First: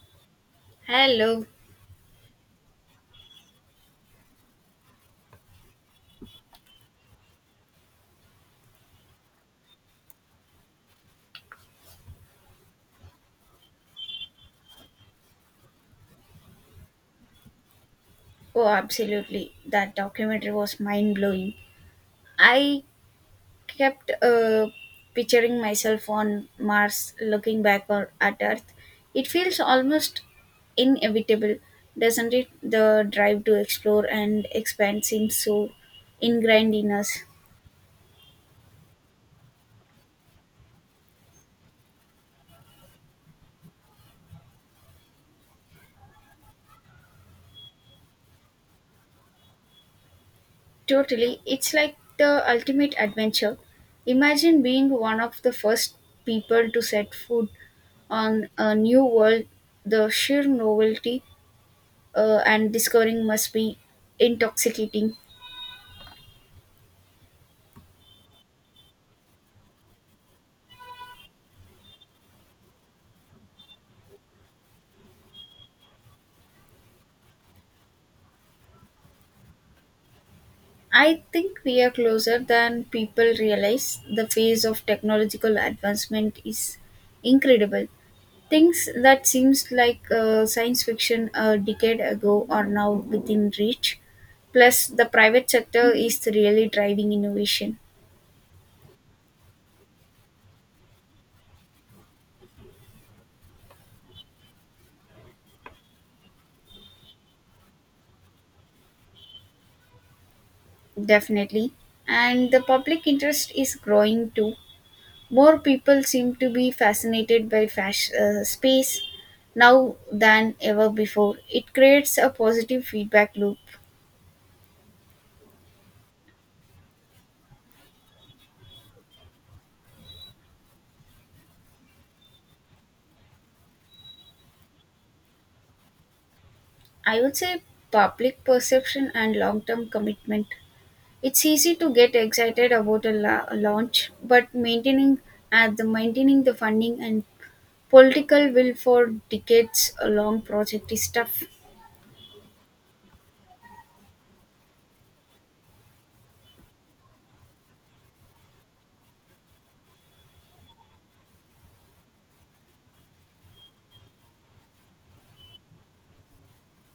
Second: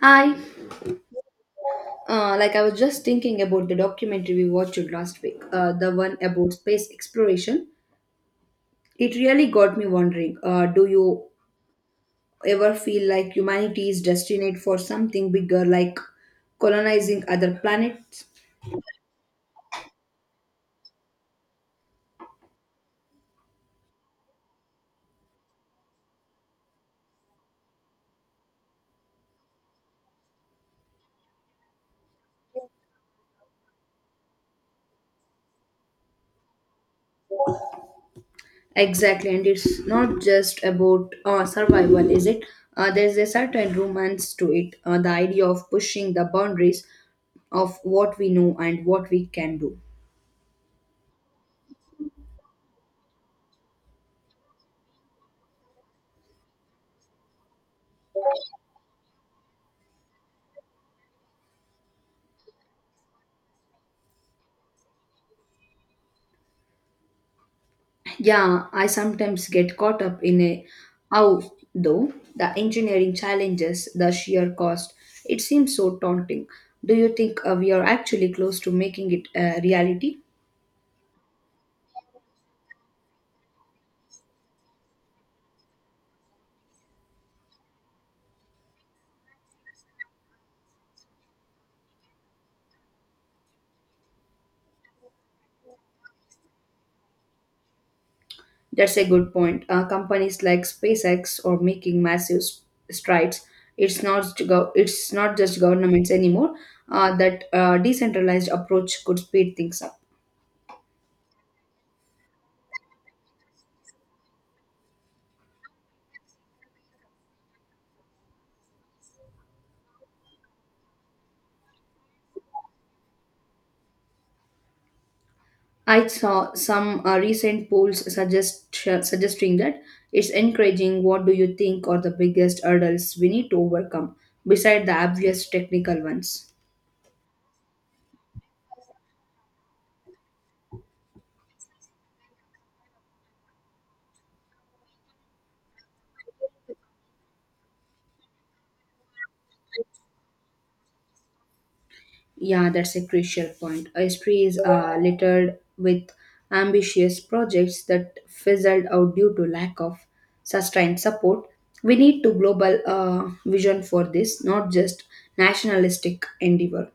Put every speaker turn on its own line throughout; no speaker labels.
Hi.
Hello.
Like I was just thinking about the documentary we watched last week, the one about space exploration. It really got me wondering, do you ever feel like humanity is destined for something bigger, like colonizing other planets?
Oh, absolutely. That documentary was mind blowing. I kept picturing myself on Mars looking back or at Earth. It feels almost inevitable, doesn't it? The drive to explore and expand seems so ingrained in us.
Exactly, and it's not just about survival, is it? There's a certain romance to it, the idea of pushing the boundaries of what we know and what we can do.
Totally. It's like the ultimate adventure. Imagine being one of the first people to set foot on a new world, the sheer novelty and discovering must be intoxicating.
Yeah, I sometimes get caught up in a how though, the engineering challenges, the sheer cost. It seems so daunting. Do you think we are actually close to making it a reality?
I think we are closer than people realize. The phase of technological advancement is incredible. Things that seems like science fiction a decade ago are now within reach. Plus, the private sector is really driving innovation,
That's a good point. Companies like SpaceX are making massive strides. It's not just governments anymore. That decentralized approach could speed things up.
definitely, and the public interest is growing too. More people seem to be fascinated by space now than ever before. It creates a positive feedback loop.
I saw some recent polls suggesting that it's encouraging. What do you think are the biggest hurdles we need to overcome beside the obvious technical ones?
I would say public perception and long term commitment. It's easy to get excited about a launch, but maintaining at the maintaining the funding and political will for decades a long project is tough.
Yeah, that's a crucial point. History is littered with ambitious projects that fizzled out due to lack of sustained support. We need to global vision for this, not just nationalistic endeavor.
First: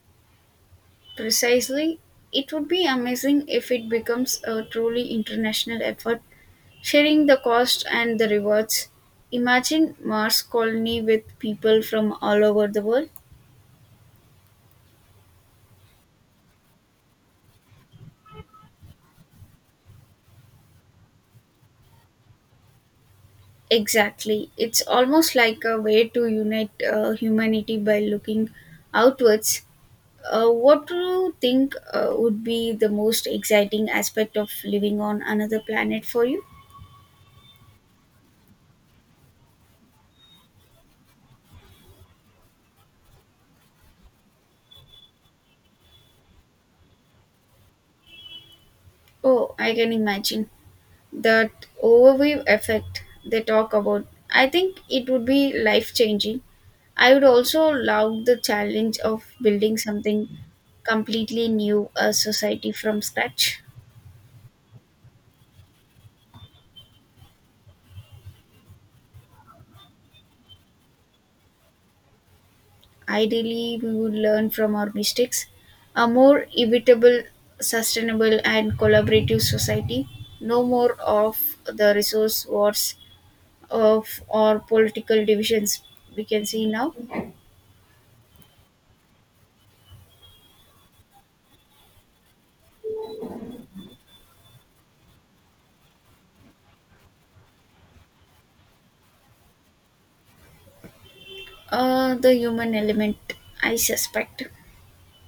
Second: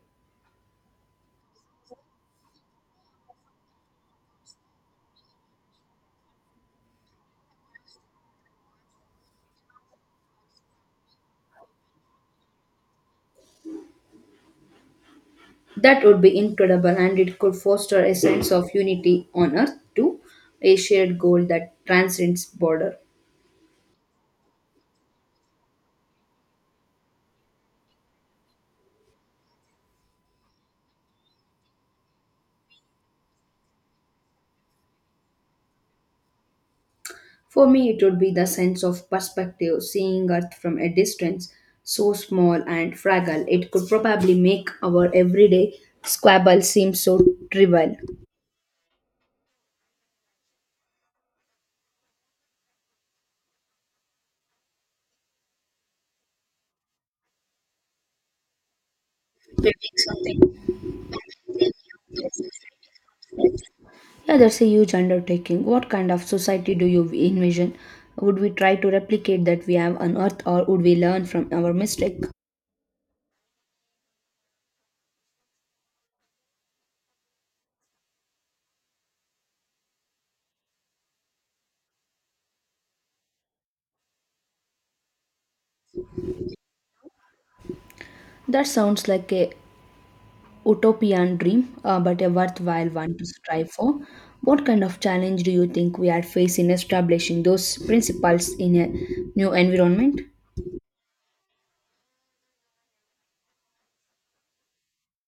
Precisely, it would be amazing if it becomes a truly international effort, sharing the cost and the rewards. Imagine Mars colony with people from all over the world.
That would be incredible, and it could foster a sense of unity on Earth too, a shared goal that transcends border.
Exactly. It's almost like a way to unite humanity by looking outwards. What do you think would be the most exciting aspect of living on another planet for you?
For me, it would be the sense of perspective, seeing Earth from a distance, so small and fragile. It could probably make our everyday squabble seem so trivial.
Oh, I can imagine. That overview effect they talk about, I think it would be life changing. I would also love the challenge of building
Building
something
something.
completely new, a society from scratch.
Yeah, that's a huge undertaking. What kind of society do you envision? Would we try to replicate that we have on Earth, or would we learn from our mistake?
Ideally, we would learn from our mistakes, a more evitable, sustainable and collaborative society, no more of the resource wars of or political divisions we can see now.
That sounds like a utopian dream, but a worthwhile one to strive for. What kind of challenge do you think we are facing establishing those principles in a new environment?
The human element, I suspect.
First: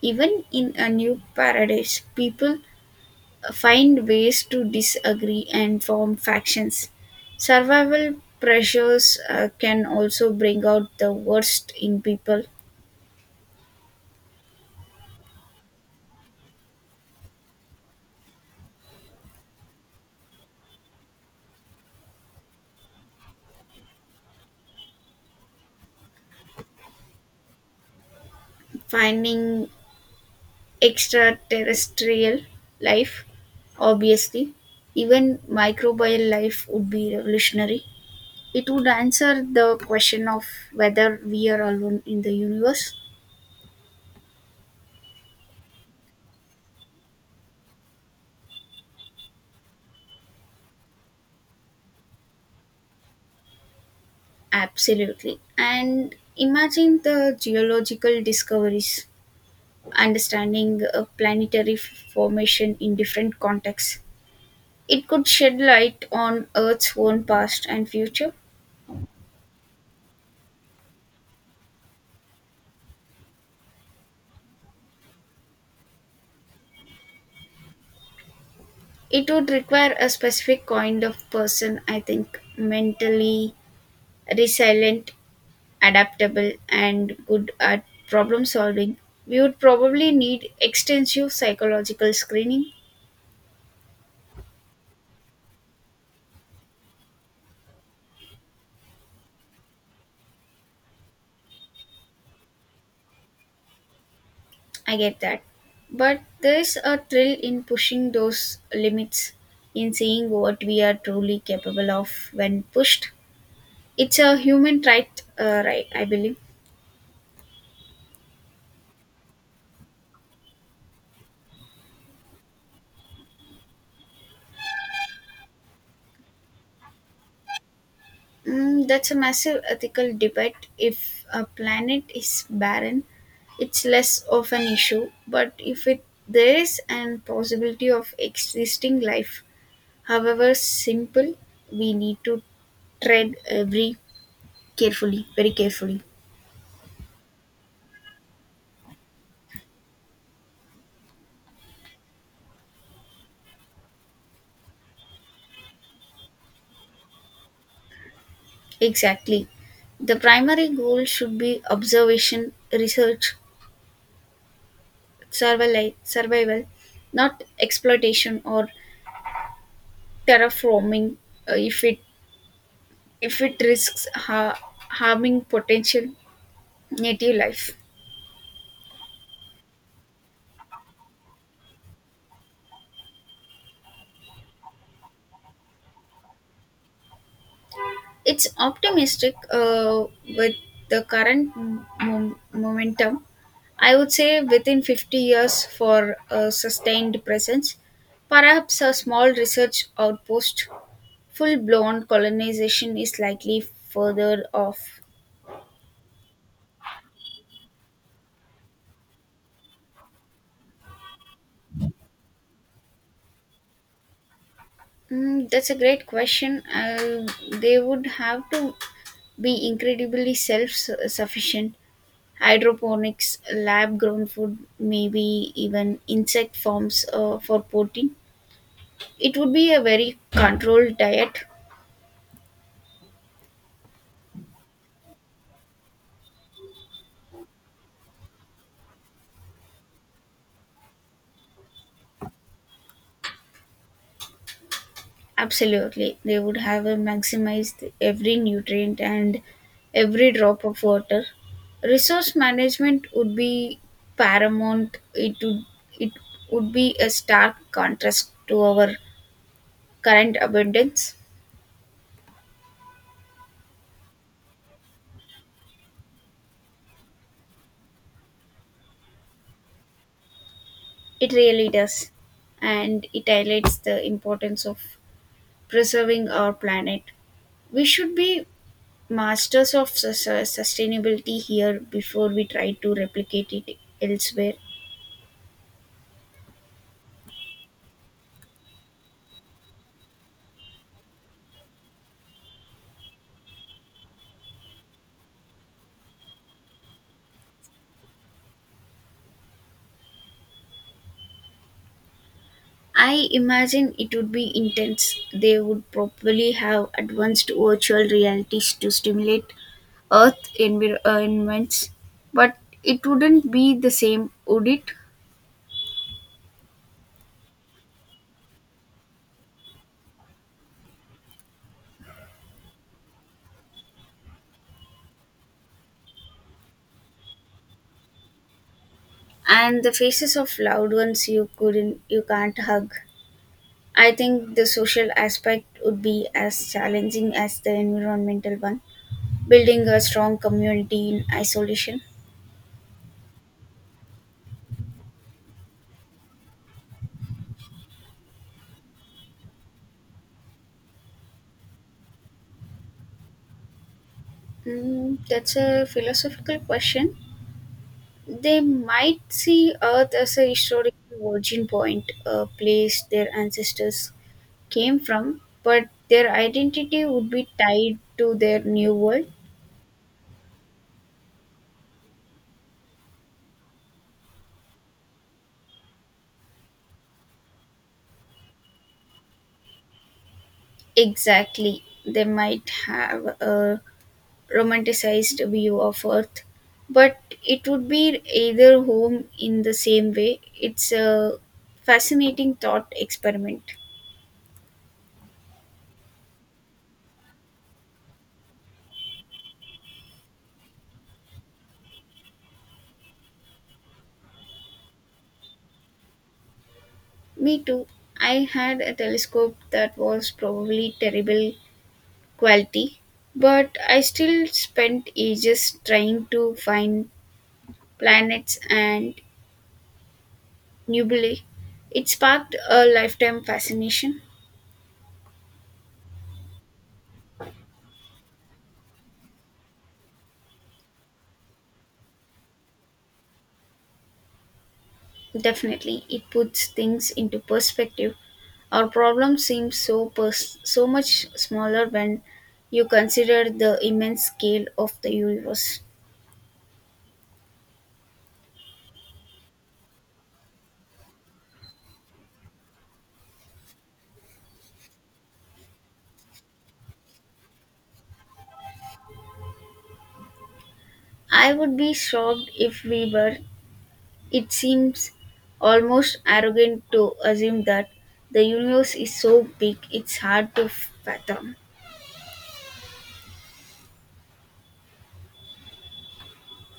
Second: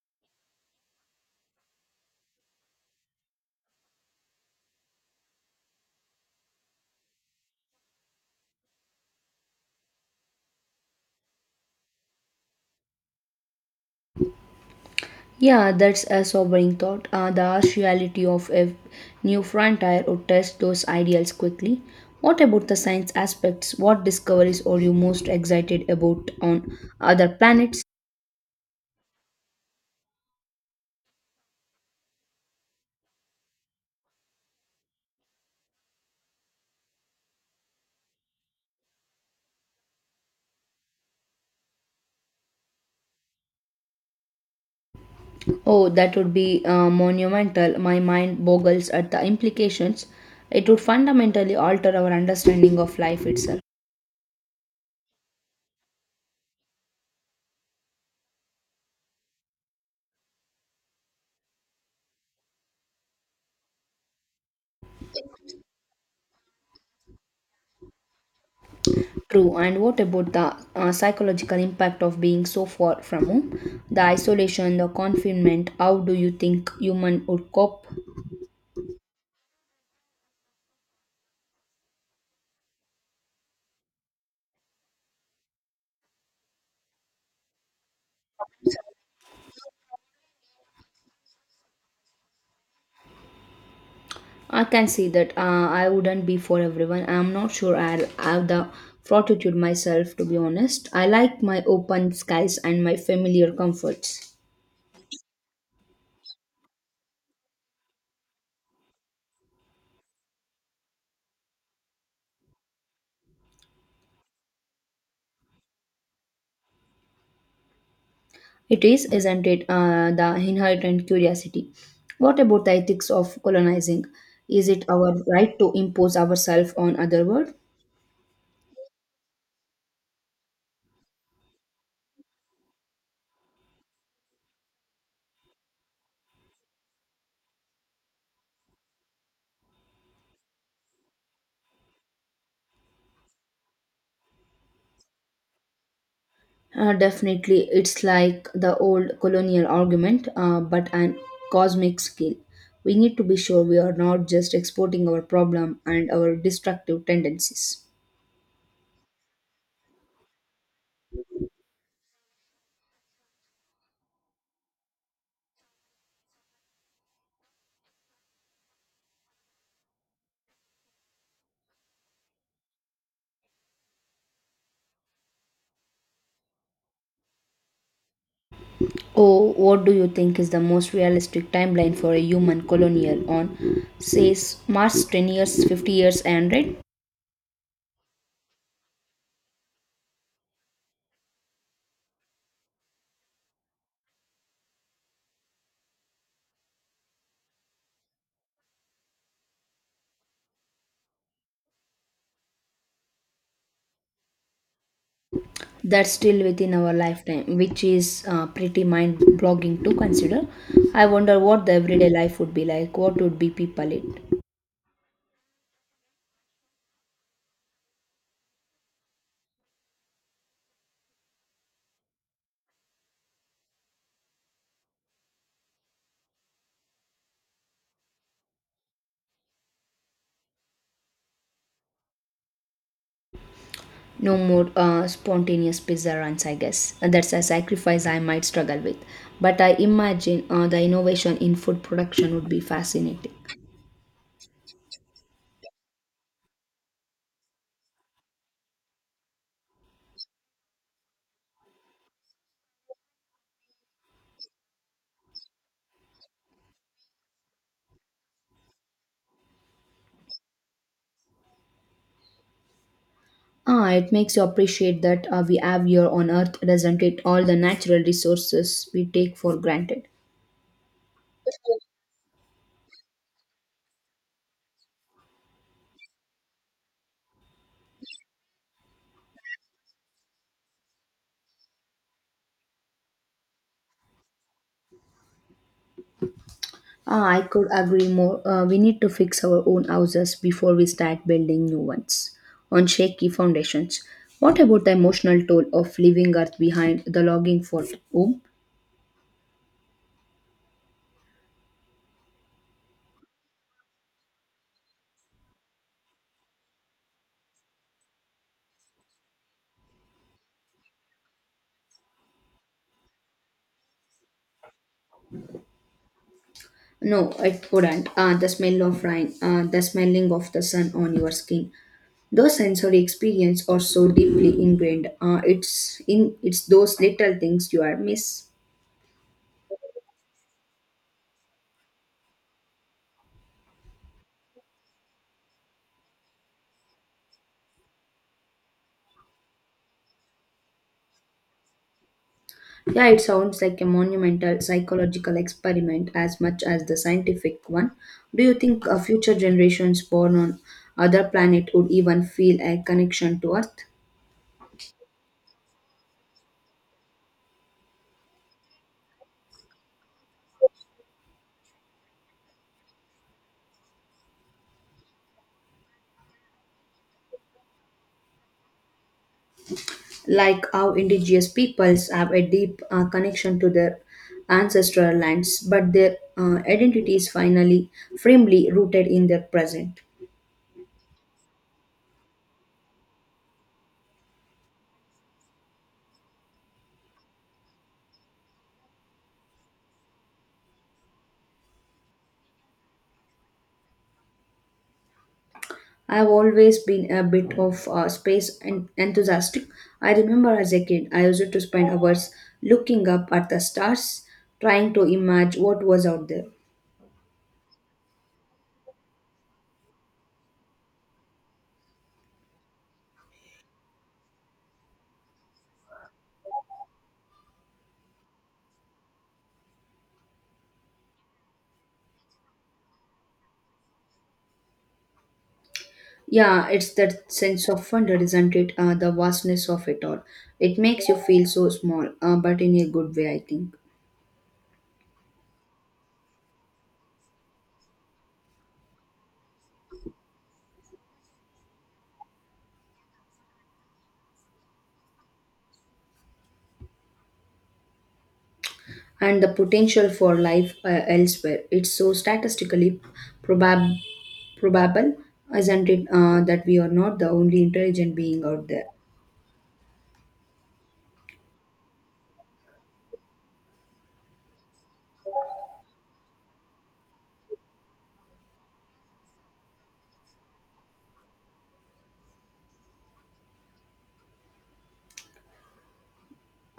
Even in a new paradise, people find ways to disagree and form factions. Survival pressures can also bring out the worst in people.
Yeah, that's a sobering thought. The harsh reality of a new frontier would test those ideals quickly. What about the science aspects? What discoveries are you most excited about on other planets?
Finding extraterrestrial life, obviously, even microbial life would be revolutionary. It would answer the question of whether we are alone in the universe.
Oh, that would be monumental. My mind boggles at the implications. It would fundamentally alter our understanding of life itself.
Absolutely. And imagine the geological discoveries, understanding planetary formation in different contexts. It could shed light on Earth's own past and future.
True, and what about the psychological impact of being so far from home? The isolation, the confinement, how do you think human would cope?
It would require a specific kind of person, I think, mentally resilient, adaptable, and good at problem solving. We would probably need extensive psychological screening.
I can see that. I wouldn't be for everyone. I'm not sure I'll have the fortitude myself, to be honest. I like my open skies and my familiar comforts.
I get that. But there's a thrill in pushing those limits, in seeing what we are truly capable of when pushed. It's a human right, right I believe.
It is, isn't it, the inherent curiosity? What about the ethics of colonizing? Is it our right to impose ourselves on other world?
Mm, that's a massive ethical debate. If a planet is barren, it's less of an issue. But if it there is an possibility of existing life, however simple, we need to tread every carefully, very carefully.
Definitely, it's like the old colonial argument, but an cosmic scale. We need to be sure we are not just exporting our problem and our destructive tendencies.
Exactly. The primary goal should be observation, research, survival, not exploitation or terraforming uh, if it if it risks harming potential native life.
Oh, what do you think is the most realistic timeline for a human colonial on, says Mars, 10 years, 50 years, and right?
It's optimistic with the current momentum. I would say within 50 years for a sustained presence, perhaps a small research outpost. Full blown colonization is likely further off.
That's still within our lifetime, which is pretty mind blogging to consider. I wonder what the everyday life would be like. What would be people eat?
Mm, that's a great question. They would have to be incredibly self sufficient. Hydroponics, lab grown food, maybe even insect farms for protein. It would be a very controlled diet.
No more spontaneous pizza runs, I guess. And that's a sacrifice I might struggle with. But I imagine the innovation in food production would be fascinating.
Absolutely. They would have maximized every nutrient and every drop of water. Resource management would be paramount. It would be a stark contrast to our current abundance.
Ah, it makes you appreciate that we have here on earth, doesn't it? All the natural resources we take for granted.
It really does. And it highlights the importance of preserving our planet. We should be masters of sustainability here before we try to replicate it elsewhere.
Ah, I could agree more. We need to fix our own houses before we start building new ones on shaky foundations. What about the emotional toll of leaving Earth behind, the longing for home?
I imagine it would be intense. They would probably have advanced virtual realities to stimulate environments, but it wouldn't be the same, would it?
No, it wouldn't. Ah, the smell of rain, ah, the smelling of the sun on your skin. Those sensory experiences are so deeply ingrained. Ah, it's those little things you are miss.
And the faces of loved ones you can't hug. I think the social aspect would be as challenging as the environmental one. Building a strong community in isolation.
Yeah, it sounds like a monumental psychological experiment as much as the scientific one. Do you think future generations born on other planet would even feel a connection to Earth?
Mm, that's a philosophical question. They might see Earth as a historical origin point, a place their ancestors came from, but their identity would be tied to their new world.
Like how indigenous peoples have a deep connection to their ancestral lands, but their identity is finally firmly rooted in their present.
Exactly. They might have a romanticized view of Earth, but it would be either home in the same way. It's a fascinating thought experiment.
I've always been a bit of a space enthusiastic. I remember as a kid, I used to spend hours looking up at the stars, trying to imagine what was out there.
Me too. I had a telescope that was probably terrible quality, but I still spent ages trying to find planets and nebulae. It sparked a lifetime fascination.
Yeah, it's that sense of wonder, isn't it? The vastness of it all. It makes you feel so small, but in a good way, I think.
Definitely, it puts things into perspective. Our problem seems so much smaller when you consider the immense scale of the universe.
And the potential for life elsewhere. It's so statistically probab- probable, isn't it, that we are not the only intelligent being out there?
I would be shocked if we were. It seems almost arrogant to assume that. The universe is so big it's hard to fathom.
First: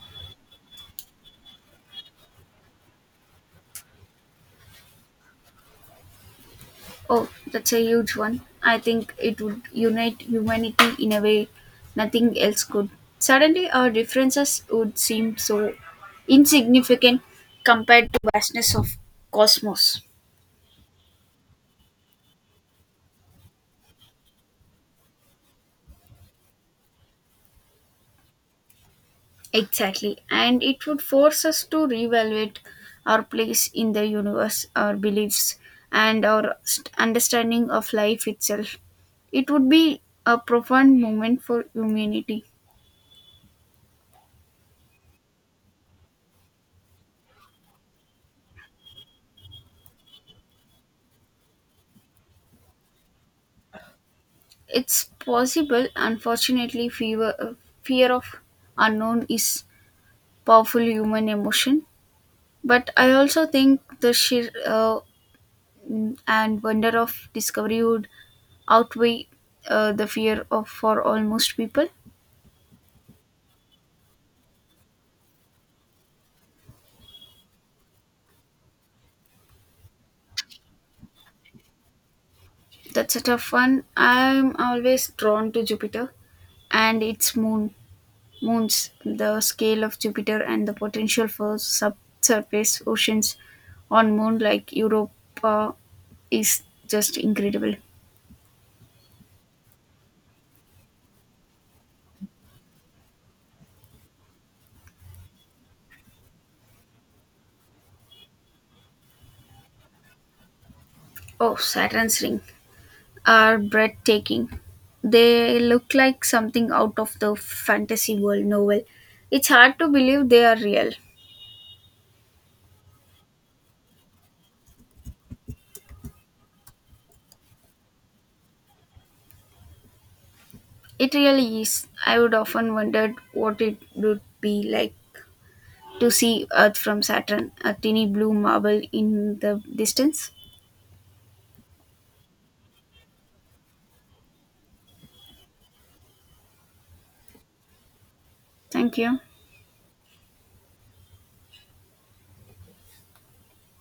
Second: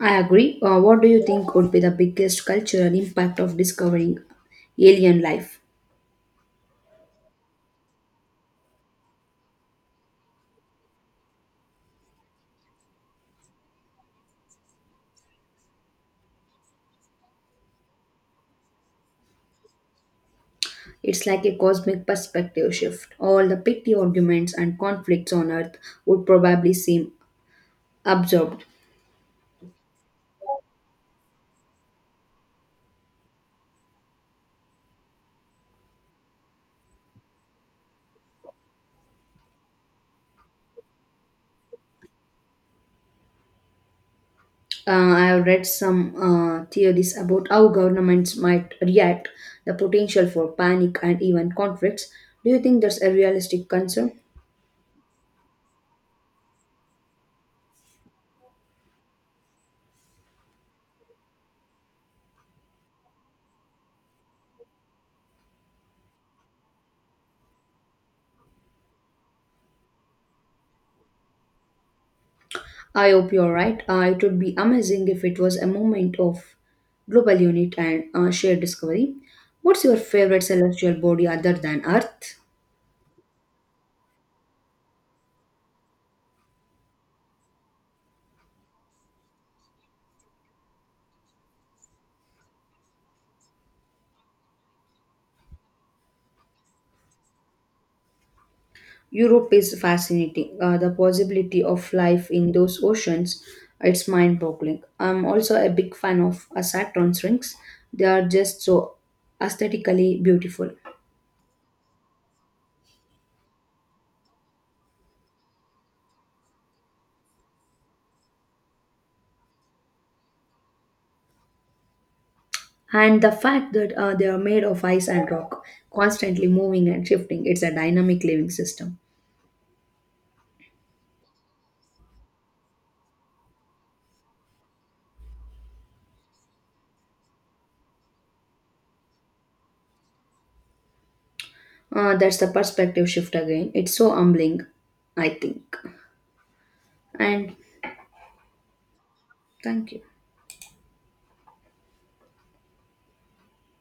I agree. What do you think would be the biggest cultural impact of discovering alien life?
Oh, that's a huge one. I think it would unite humanity in a way nothing else could. Suddenly, our differences would seem so insignificant compared to vastness of cosmos.
It's like a cosmic perspective shift. All the petty arguments and conflicts on Earth would probably seem absorbed.
Exactly. And it would force us to reevaluate our place in the universe, our beliefs, and our understanding of life itself. It would be a profound moment for humanity.
I have read some theories about how governments might react, the potential for panic and even conflicts. Do you think that's a realistic concern?
It's possible, unfortunately, fear of unknown is powerful human emotion. But I also think the sheer and wonder of discovery would outweigh the fear of for almost people.
I hope you're right. It would be amazing if it was a moment of global unity and shared discovery. What's your favorite celestial body other than Earth?
That's a tough one. I'm always drawn to Jupiter and its moons. The scale of Jupiter and the potential for subsurface oceans on moon like Europa is just incredible.
Europe is fascinating. The possibility of life in those oceans, it's mind-boggling. I'm also a big fan of Saturn's rings. They are just so aesthetically beautiful.
Oh, Saturn's ring are breathtaking. They look like something out of the fantasy world novel. It's hard to believe they are real.
And the fact that they are made of ice and rock, constantly moving and shifting, it's a dynamic living system.
It really is. I would often wondered what it would be like to see Earth from Saturn, a tiny blue marble in the distance.
That's the perspective shift again. It's so humbling, I think. And
Thank you.
thank you.